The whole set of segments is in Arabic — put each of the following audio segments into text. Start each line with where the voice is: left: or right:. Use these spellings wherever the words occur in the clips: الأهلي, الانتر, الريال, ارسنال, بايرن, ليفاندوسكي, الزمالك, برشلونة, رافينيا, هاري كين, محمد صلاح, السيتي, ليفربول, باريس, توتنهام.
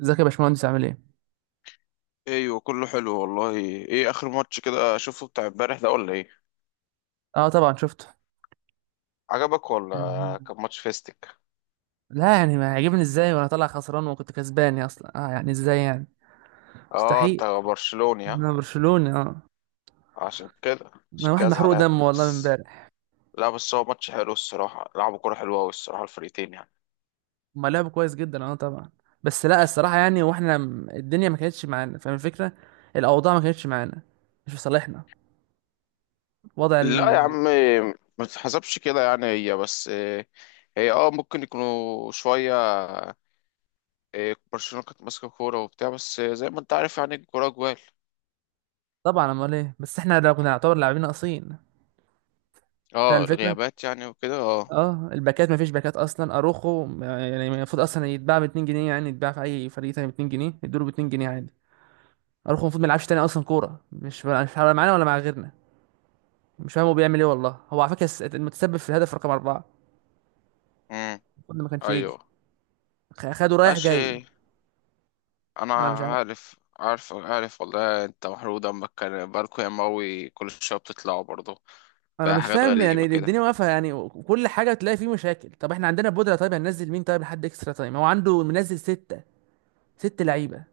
right: ازيك يا باشمهندس عامل ايه؟
left: ايوه، كله حلو والله. ايه اخر ماتش كده شفته بتاع امبارح ده ولا ايه؟
right: اه طبعا شفته.
left: عجبك ولا؟
right: يعني-
left: كان ماتش فيستك.
right: لا يعني ما عجبني ازاي وانا طالع خسران وكنت كسبان، يا اصلا اه يعني ازاي يعني.
left: اه،
right: مستحيل،
left: انت برشلوني ها؟
right: انا برشلوني اه.
left: عشان كده.
right: انا
left: عشان
right: واحد
left: كده
right: محروق
left: زعلان
right: دم والله من
left: بس.
right: امبارح.
left: لا بس هو ماتش حلو الصراحه، لعبوا كوره حلوه قوي الصراحه الفريقين يعني.
right: هما لعبوا كويس جدا اه طبعا. بس لا الصراحه يعني واحنا الدنيا ما كانتش معانا، فاهم الفكره. الاوضاع ما كانتش معانا، مش في صالحنا. وضع
left: لا يا عم،
right: ال...
left: ما تتحسبش كده يعني، هي بس هي ممكن يكونوا شويه. برشلونه كانت ماسكه كوره وبتاع، بس زي ما انت عارف يعني الكوره جوال.
right: طبعا، امال ايه، بس احنا لو كنا نعتبر لاعبين ناقصين، فاهم
left: اه
right: الفكره.
left: الغيابات يعني وكده اه.
right: اه الباكات، مفيش باكات اصلا. اروخو يعني المفروض اصلا يتباع ب 2 جنيه، يعني يتباع في اي فريق تاني ب 2 جنيه، يدوله ب 2 جنيه عادي. اروخو المفروض ما يلعبش تاني اصلا كوره، مش هيلعب معانا ولا مع غيرنا. مش فاهم هو بيعمل ايه والله. هو على فكره المتسبب في الهدف رقم اربعه
left: امم.
right: المفروض ما كانش يجي.
left: ايوه.
right: خده رايح جاي.
left: ماشي. انا
right: انا مش عارف،
left: عارف والله، انت محروق دمك. كان باركو يا ماوي كل شويه بتطلعوا برضه.
right: انا
left: بقى
right: مش
left: حاجات
right: فاهم يعني.
left: غريبه كده.
right: الدنيا واقفه يعني، وكل حاجه تلاقي فيه مشاكل. طب احنا عندنا بودره، طيب هننزل مين؟ طيب لحد اكسترا تايم هو عنده منزل سته، ست لعيبه،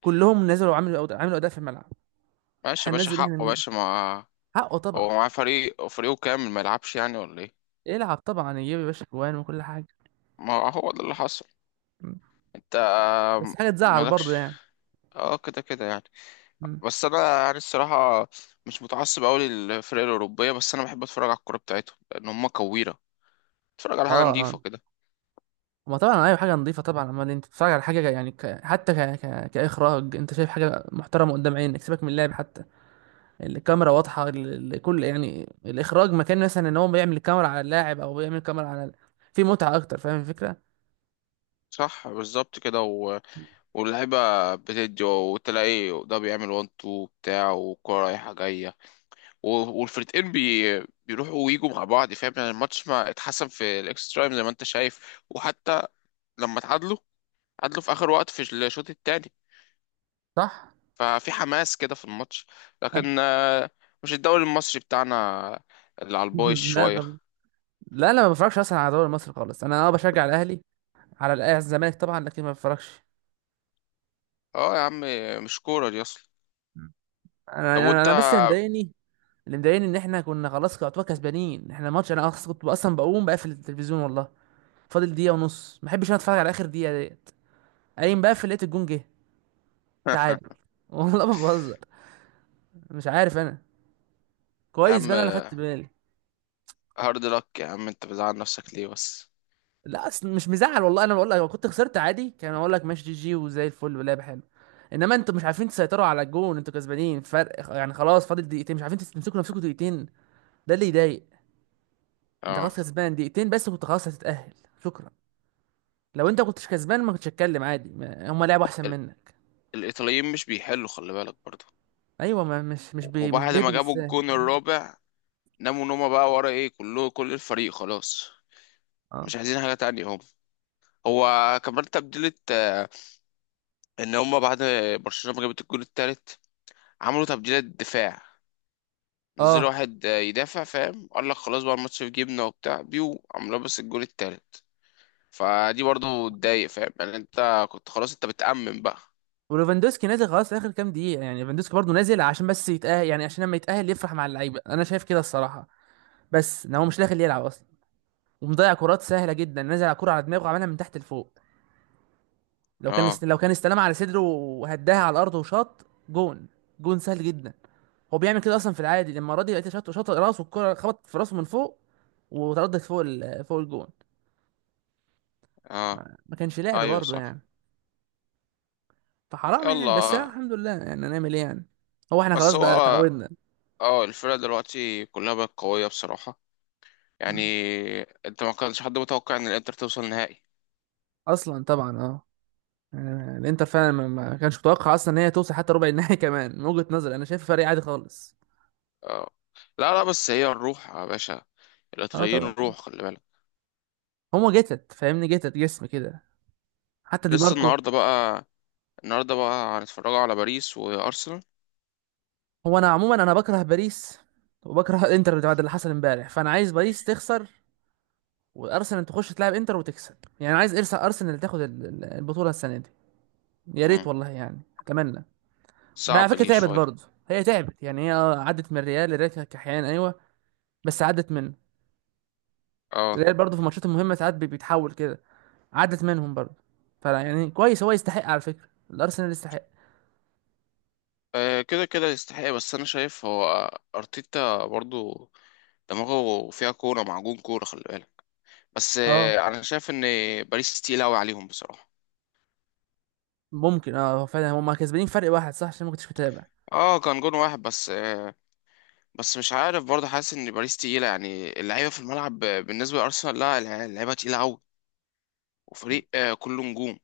right: كلهم نزلوا وعملوا عملوا اداء في الملعب.
left: ماشي يا باشا،
right: هننزل احنا
left: حقه يا
right: مين؟
left: باشا. ما
right: حقه طبعا.
left: هو معاه فريق وفريقه كامل، ما يلعبش يعني ولا ايه؟
right: يلعب طبعا، يجيب يا باشا جوان وكل حاجه.
left: ما هو ده اللي حصل.
right: مم.
left: انت
right: بس حاجه تزعل برضه
left: مالكش.
right: يعني.
left: اه كده كده يعني.
right: مم.
left: بس انا يعني الصراحه مش متعصب قوي للفرق الاوروبيه، بس انا بحب اتفرج على الكوره بتاعتهم لان هم كويره. اتفرج على حاجه
right: اه
left: نظيفه
right: اه،
left: كده.
right: ما طبعا ايوه حاجه نظيفه طبعا. اما انت بتتفرج على حاجه يعني ك... حتى ك... ك... كاخراج، انت شايف حاجه محترمه قدام عينك، سيبك من اللعب حتى. الكاميرا واضحه، كل يعني الاخراج مكان، مثلا ان هو بيعمل الكاميرا على اللاعب او بيعمل الكاميرا على في متعه اكتر، فاهم الفكره.
left: صح بالظبط كده. واللعيبة بتدي، وتلاقي ده بيعمل وان تو بتاع والكورة رايحة جاية. والفرقتين بيروحوا ويجوا مع بعض، فاهم يعني؟ الماتش ما اتحسن في الاكسترا تايم زي ما انت شايف، وحتى لما اتعادلوا، اتعادلوا في آخر وقت في الشوط التاني،
right: صح.
left: ففي حماس كده في الماتش.
right: أنا...
left: لكن مش الدوري المصري بتاعنا اللي على البايظ
right: لا
left: شوية.
right: طب، لا ما بفرجش اصلا على الدوري المصري خالص. انا اه بشجع الاهلي، على الزمالك طبعا، لكن ما بفرجش.
left: اه يا عم، مش كورة دي أصلا.
right: انا
left: طب
right: انا
left: وانت؟
right: أنا بس اللي مضايقني، اللي مضايقني ان احنا كنا خلاص يعتبر كسبانين احنا الماتش. انا كنت اصلا بقوم بقفل التلفزيون والله، فاضل دقيقه ونص، ما بحبش انا اتفرج على اخر دقيقه ديت. قايم بقفل، لقيت الجون جه تعادل والله ما بهزر. مش عارف انا.
left: يا
right: كويس بقى
left: عم
right: انا اللي خدت بالي.
left: هارد لك، يا عم انت بتزعل نفسك ليه بس؟
right: لا اصل مش مزعل والله. انا بقول لك، لو كنت خسرت عادي كان اقول لك ماشي، جي جي وزي الفل ولعب حلو، انما انتوا مش عارفين تسيطروا على الجون، انتوا كسبانين فرق يعني، خلاص فاضل دقيقتين مش عارفين تمسكوا نفسكم دقيقتين، ده اللي يضايق. انت
left: اه
right: خلاص كسبان دقيقتين، بس كنت خلاص هتتأهل، شكرا. لو انت كنتش كسبان ما كنتش هتكلم عادي، هما لعبوا احسن منك.
left: الإيطاليين مش بيحلوا، خلي بالك برضه.
right: ايوه، ما مش
left: وبعد ما
right: بيهدوا
left: جابوا
right: بالساهل.
left: الجون الرابع، ناموا نومة بقى، ورا ايه كله كل الفريق خلاص.
right: اه
left: مش عايزين حاجة تانية هم. هو كمان تبديلة، ان هم بعد برشلونة ما جابت الجون التالت، عملوا تبديلة دفاع، نزلوا
right: اه.
left: واحد يدافع، فاهم؟ قال لك خلاص بقى الماتش في جيبنا وبتاع، بيو عملوا بس الجون التالت. فدي برضه تضايق فاهم يعني، انت كنت خلاص انت بتأمن بقى.
right: وليفاندوسكي نازل خلاص اخر كام دقيقه يعني، ليفاندوسكي برضه نازل عشان بس يتاهل، يعني عشان لما يتاهل يفرح مع اللعيبه، انا شايف كده الصراحه. بس ان هو مش داخل يلعب اصلا، ومضيع كرات سهله جدا. نازل على كرة على دماغه، عملها من تحت لفوق.
left: اه.
right: لو كان استلمها على صدره وهداها على الارض وشاط، جون، جون سهل جدا. هو بيعمل كده اصلا في العادي. لما راضي لقيته شاط راسه، الكرة خبطت في راسه من فوق وتردت فوق فوق الجون.
left: اه.
right: ما ما كانش لعبة
left: ايوه
right: برضه
left: صح.
right: يعني. فحرام يعني. بس أنا
left: يلا.
right: الحمد لله، يعني هنعمل ايه يعني، هو احنا
left: بس
right: خلاص
left: هو
right: بقى اتعودنا.
left: اه الفرقة دلوقتي كلها بقت قوية بصراحة
right: م.
left: يعني. انت ما كانش حد متوقع ان الانتر توصل نهائي.
right: اصلا طبعا اه. يعني الانتر فعلا ما كانش متوقع اصلا ان هي توصل حتى ربع النهائي كمان من وجهة نظري انا شايف فريق عادي خالص.
left: اه، لا لا، بس هي الروح يا باشا،
right: اه
left: الايطاليين
right: طبعا،
left: الروح خلي بالك.
right: هما جتت جتت جسم كده حتى دي
left: لسه
right: ماركو.
left: النهارده بقى، النهارده بقى هنتفرجوا على باريس وارسنال.
right: انا عموما انا بكره باريس، وبكره الانتر بعد اللي حصل امبارح، فانا عايز باريس تخسر وارسنال تخش تلعب انتر وتكسب، يعني عايز ارسنال تاخد البطولة السنة دي. يا ريت
left: امم،
right: والله، يعني اتمنى. ما على
left: صعبة
right: فكره
left: دي
right: تعبت
left: شوية.
right: برضه. هي تعبت يعني. هي عدت من الريال، الريال كانت كحيان ايوه، بس عدت منه.
left: اه.
right: الريال برضه في الماتشات المهمه ساعات بيتحول كده، عدت منهم برضه. فلا يعني كويس، هو يستحق على فكره، الارسنال يستحق.
left: كده كده يستحق، بس انا شايف هو ارتيتا برضو دماغه فيها كورة معجون كورة، خلي بالك. بس
right: اه
left: انا شايف ان باريس تقيل قوي عليهم بصراحة.
right: ممكن اه، هو فعلا هم كسبانين فرق واحد صح، عشان ما كنتش متابع.
left: اه كان جون واحد بس بس مش عارف برضه، حاسس ان باريس تقيله يعني اللعيبه في الملعب بالنسبه لارسنال. لا اللعيبه تقيله قوي، وفريق كله نجوم.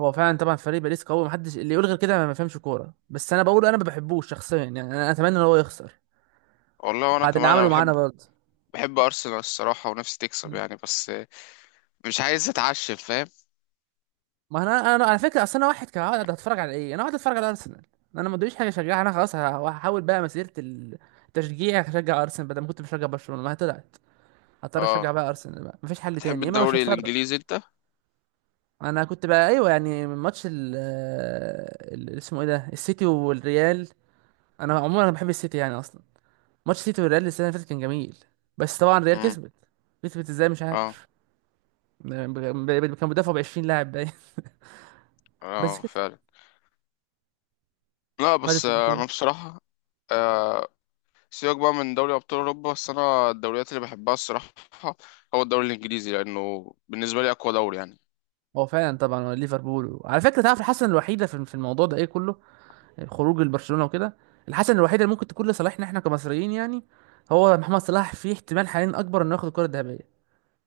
right: هو فعلا طبعا فريق باريس قوي، محدش اللي يقول غير كده ما بيفهمش كوره، بس انا بقول انا ما بحبوش شخصيا يعني، انا اتمنى ان هو يخسر
left: والله وانا
right: بعد اللي
left: كمان، انا
right: عمله معانا
left: بحب،
right: برضه.
left: بحب ارسنال الصراحه ونفسي تكسب يعني، بس مش عايز اتعشم فاهم.
right: ما انا على فكره، اصل انا واحد كان قاعد هتفرج على ايه، انا قاعد اتفرج على ارسنال، انا ما ادريش حاجه اشجعها. انا خلاص هحاول بقى مسيره التشجيع هشجع ارسنال، بدل ما كنت بشجع برشلونه ما هي طلعت، هضطر اشجع
left: اه.
right: بقى ارسنال، بقى مفيش حل
left: بتحب
right: تاني يا اما مش
left: الدوري
right: هتفرج.
left: الانجليزي انت؟
right: انا كنت بقى ايوه يعني من ماتش اسمه ايه ده، السيتي والريال. انا عموما انا بحب السيتي يعني اصلا. ماتش السيتي والريال السنه اللي فاتت كان جميل، بس طبعا الريال
left: امم.
right: كسبت. كسبت ازاي مش
left: اه
right: عارف. ب- كان مدافع ب 20 لاعب باين بس
left: اه
right: كسبت،
left: فعلا. لا
right: خدت.
left: بس انا بصراحه آه، سيبك بقى من دوري ابطال اوروبا. بس انا الدوريات اللي بحبها الصراحه هو الدوري الانجليزي، لانه بالنسبه لي اقوى دوري يعني.
right: هو فعلا طبعا ليفربول، على فكره تعرف الحسنه الوحيده في الموضوع ده ايه كله، خروج البرشلونه وكده، الحسنه الوحيده اللي ممكن تكون لصالحنا احنا كمصريين يعني، هو محمد صلاح في احتمال حاليا اكبر انه ياخد الكره الذهبيه.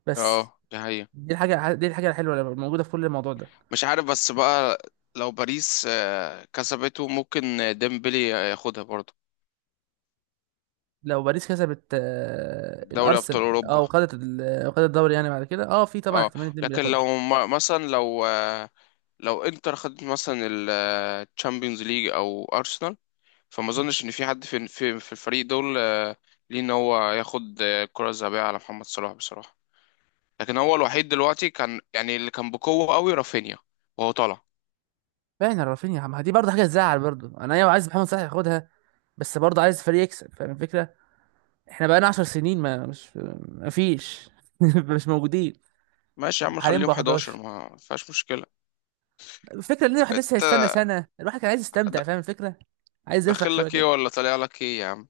right: بس
left: اه ده.
right: دي الحاجه الحلوه اللي موجوده في كل الموضوع ده.
left: مش عارف بس بقى، لو باريس كسبته ممكن ديمبلي ياخدها برضه،
right: لو باريس كسبت آه،
left: دوري ابطال
right: الارسنال، اه
left: اوروبا.
right: وخدت وخدت الدوري، يعني بعد كده اه في طبعا
left: اه.
right: احتمال اتنين
left: لكن
right: بياخدها.
left: لو مثلا، لو لو انتر خدت مثلا الشامبيونز ليج او ارسنال، فما اظنش ان في حد في الفريق دول ليه ان هو ياخد الكره الذهبيه على محمد صلاح بصراحه. لكن هو الوحيد دلوقتي كان يعني اللي كان بقوه قوي رافينيا، وهو طالع.
right: فعلا رافينيا، ما دي برضه حاجه تزعل برضه، انا ايوه عايز محمد صلاح ياخدها، بس برضه عايز فريق يكسب، فاهم الفكره. احنا بقالنا 10 سنين، ما مش، ما فيش مش موجودين.
left: ماشي يا عم
right: حاليا
left: نخليهم
right: بقى
left: 11
right: 11.
left: ما فيهاش مشكله.
right: الفكره ان الواحد لسه
left: انت
right: هيستنى سنه، الواحد كان عايز
left: د-
right: يستمتع فاهم الفكره، عايز يفرح
left: داخل
right: شويه
left: لك ايه
right: كده.
left: ولا طالع لك ايه يا عم؟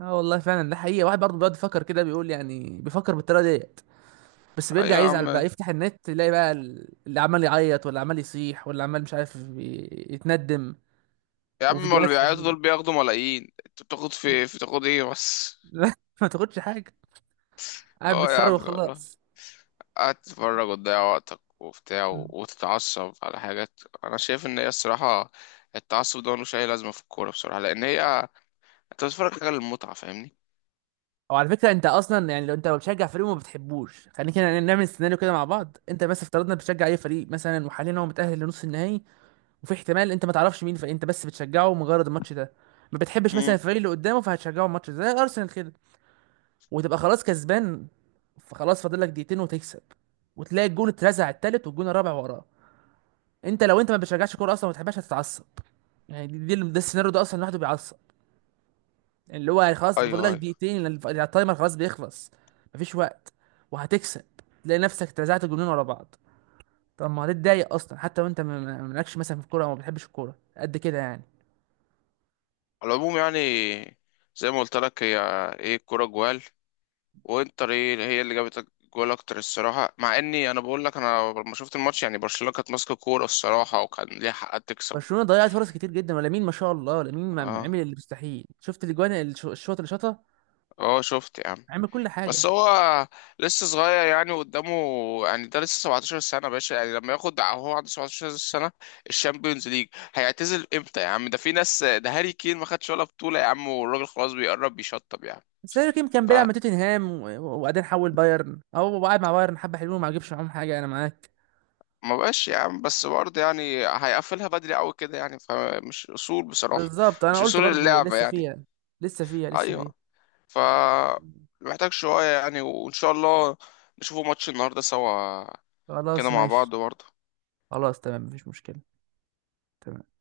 right: اه والله فعلا، ده حقيقه، واحد برضه بيقعد يفكر كده، بيقول يعني بيفكر بالطريقه ديت، بس
left: ايوه
right: بيرجع
left: يا
right: يزعل
left: عم.
right: بقى، يفتح النت يلاقي بقى اللي عمال يعيط واللي عمال يصيح واللي عمال مش عارف يتندم،
left: يا عم ما اللي
right: وفيديوهات
left: بيعيطوا
right: حزينه
left: دول بياخدوا ملايين، انت بتاخد في تاخد ايه بس؟
right: لا، ما تاخدش حاجه، قاعد
left: اه يا عم
right: بتصرخ
left: والله،
right: وخلاص.
left: قاعد تتفرج وتضيع وقتك وبتاع، وتتعصب على حاجات. انا شايف ان هي الصراحه التعصب ده ملوش اي لازمه في الكوره بصراحه، لان هي انت بتتفرج حاجه للمتعه فاهمني.
right: وعلى فكره انت اصلا يعني، لو انت بتشجع فريق وما بتحبوش، خلينا كده نعمل سيناريو كده مع بعض. انت مثلا افترضنا بتشجع اي فريق مثلا، وحاليا هو متاهل لنص النهائي، وفي احتمال انت ما تعرفش مين الفريق، انت بس بتشجعه مجرد الماتش ده، ما بتحبش مثلا
left: امم.
right: الفريق اللي قدامه، فهتشجعه الماتش ده زي ارسنال كده، وتبقى خلاص كسبان، فخلاص فاضل لك دقيقتين وتكسب، وتلاقي الجون اترزع التالت والجون الرابع وراه. انت لو انت ما بتشجعش كوره اصلا ما بتحبهاش هتتعصب. يعني ده السيناريو ده اصلا لوحده بيعصب، اللي هو خلاص
left: ايوه
right: فاضل لك
left: ايوه.
right: دقيقتين، لأن التايمر خلاص بيخلص، مفيش وقت وهتكسب، تلاقي نفسك اترزعت جنون ورا بعض. طب ما هتتضايق اصلا حتى وانت مالكش مثلا في الكوره، او ما بتحبش الكوره قد كده يعني.
left: على العموم يعني، زي ما قلت لك هي ايه الكوره جوال، وانتر ايه هي اللي جابت جول اكتر الصراحه. مع اني انا بقول لك انا لما شفت الماتش يعني برشلونه كانت ماسكه كوره الصراحه وكان ليها حق تكسب.
right: برشلونه ضيعت فرص كتير جدا، ولامين ما شاء الله، لامين ما
left: اه.
right: عمل اللي مستحيل، شفت الاجوان الشوط اللي شاطها،
left: اه شفت يا عم.
right: عمل كل
left: بس
right: حاجه.
left: هو لسه صغير يعني، قدامه يعني، ده لسه 17 سنة يا باشا يعني، لما ياخد هو عنده 17 سنة الشامبيونز ليج هيعتزل امتى يا عم؟ ده في ناس، ده هاري كين ما خدش ولا بطولة يا عم، والراجل خلاص بيقرب بيشطب يعني.
right: بس هاري كين كان بيلعب
left: فما
right: مع توتنهام وبعدين حول بايرن، او قاعد مع بايرن حبه حلوين ما جابش معاهم حاجه، انا معاك
left: بقاش يا عم بس برضه يعني، هيقفلها بدري قوي كده يعني، فمش اصول بصراحة،
right: بالظبط. انا
left: مش
right: قلت
left: اصول
right: برضو
left: اللعبة
right: لسه
left: يعني.
right: فيها، لسه فيها.
left: ايوه. ف محتاج شوية يعني، وان شاء الله نشوفوا ماتش النهاردة سوا كده
right: خلاص
left: مع
right: ماشي.
left: بعض برضه.
right: خلاص تمام، مفيش مشكلة. تمام.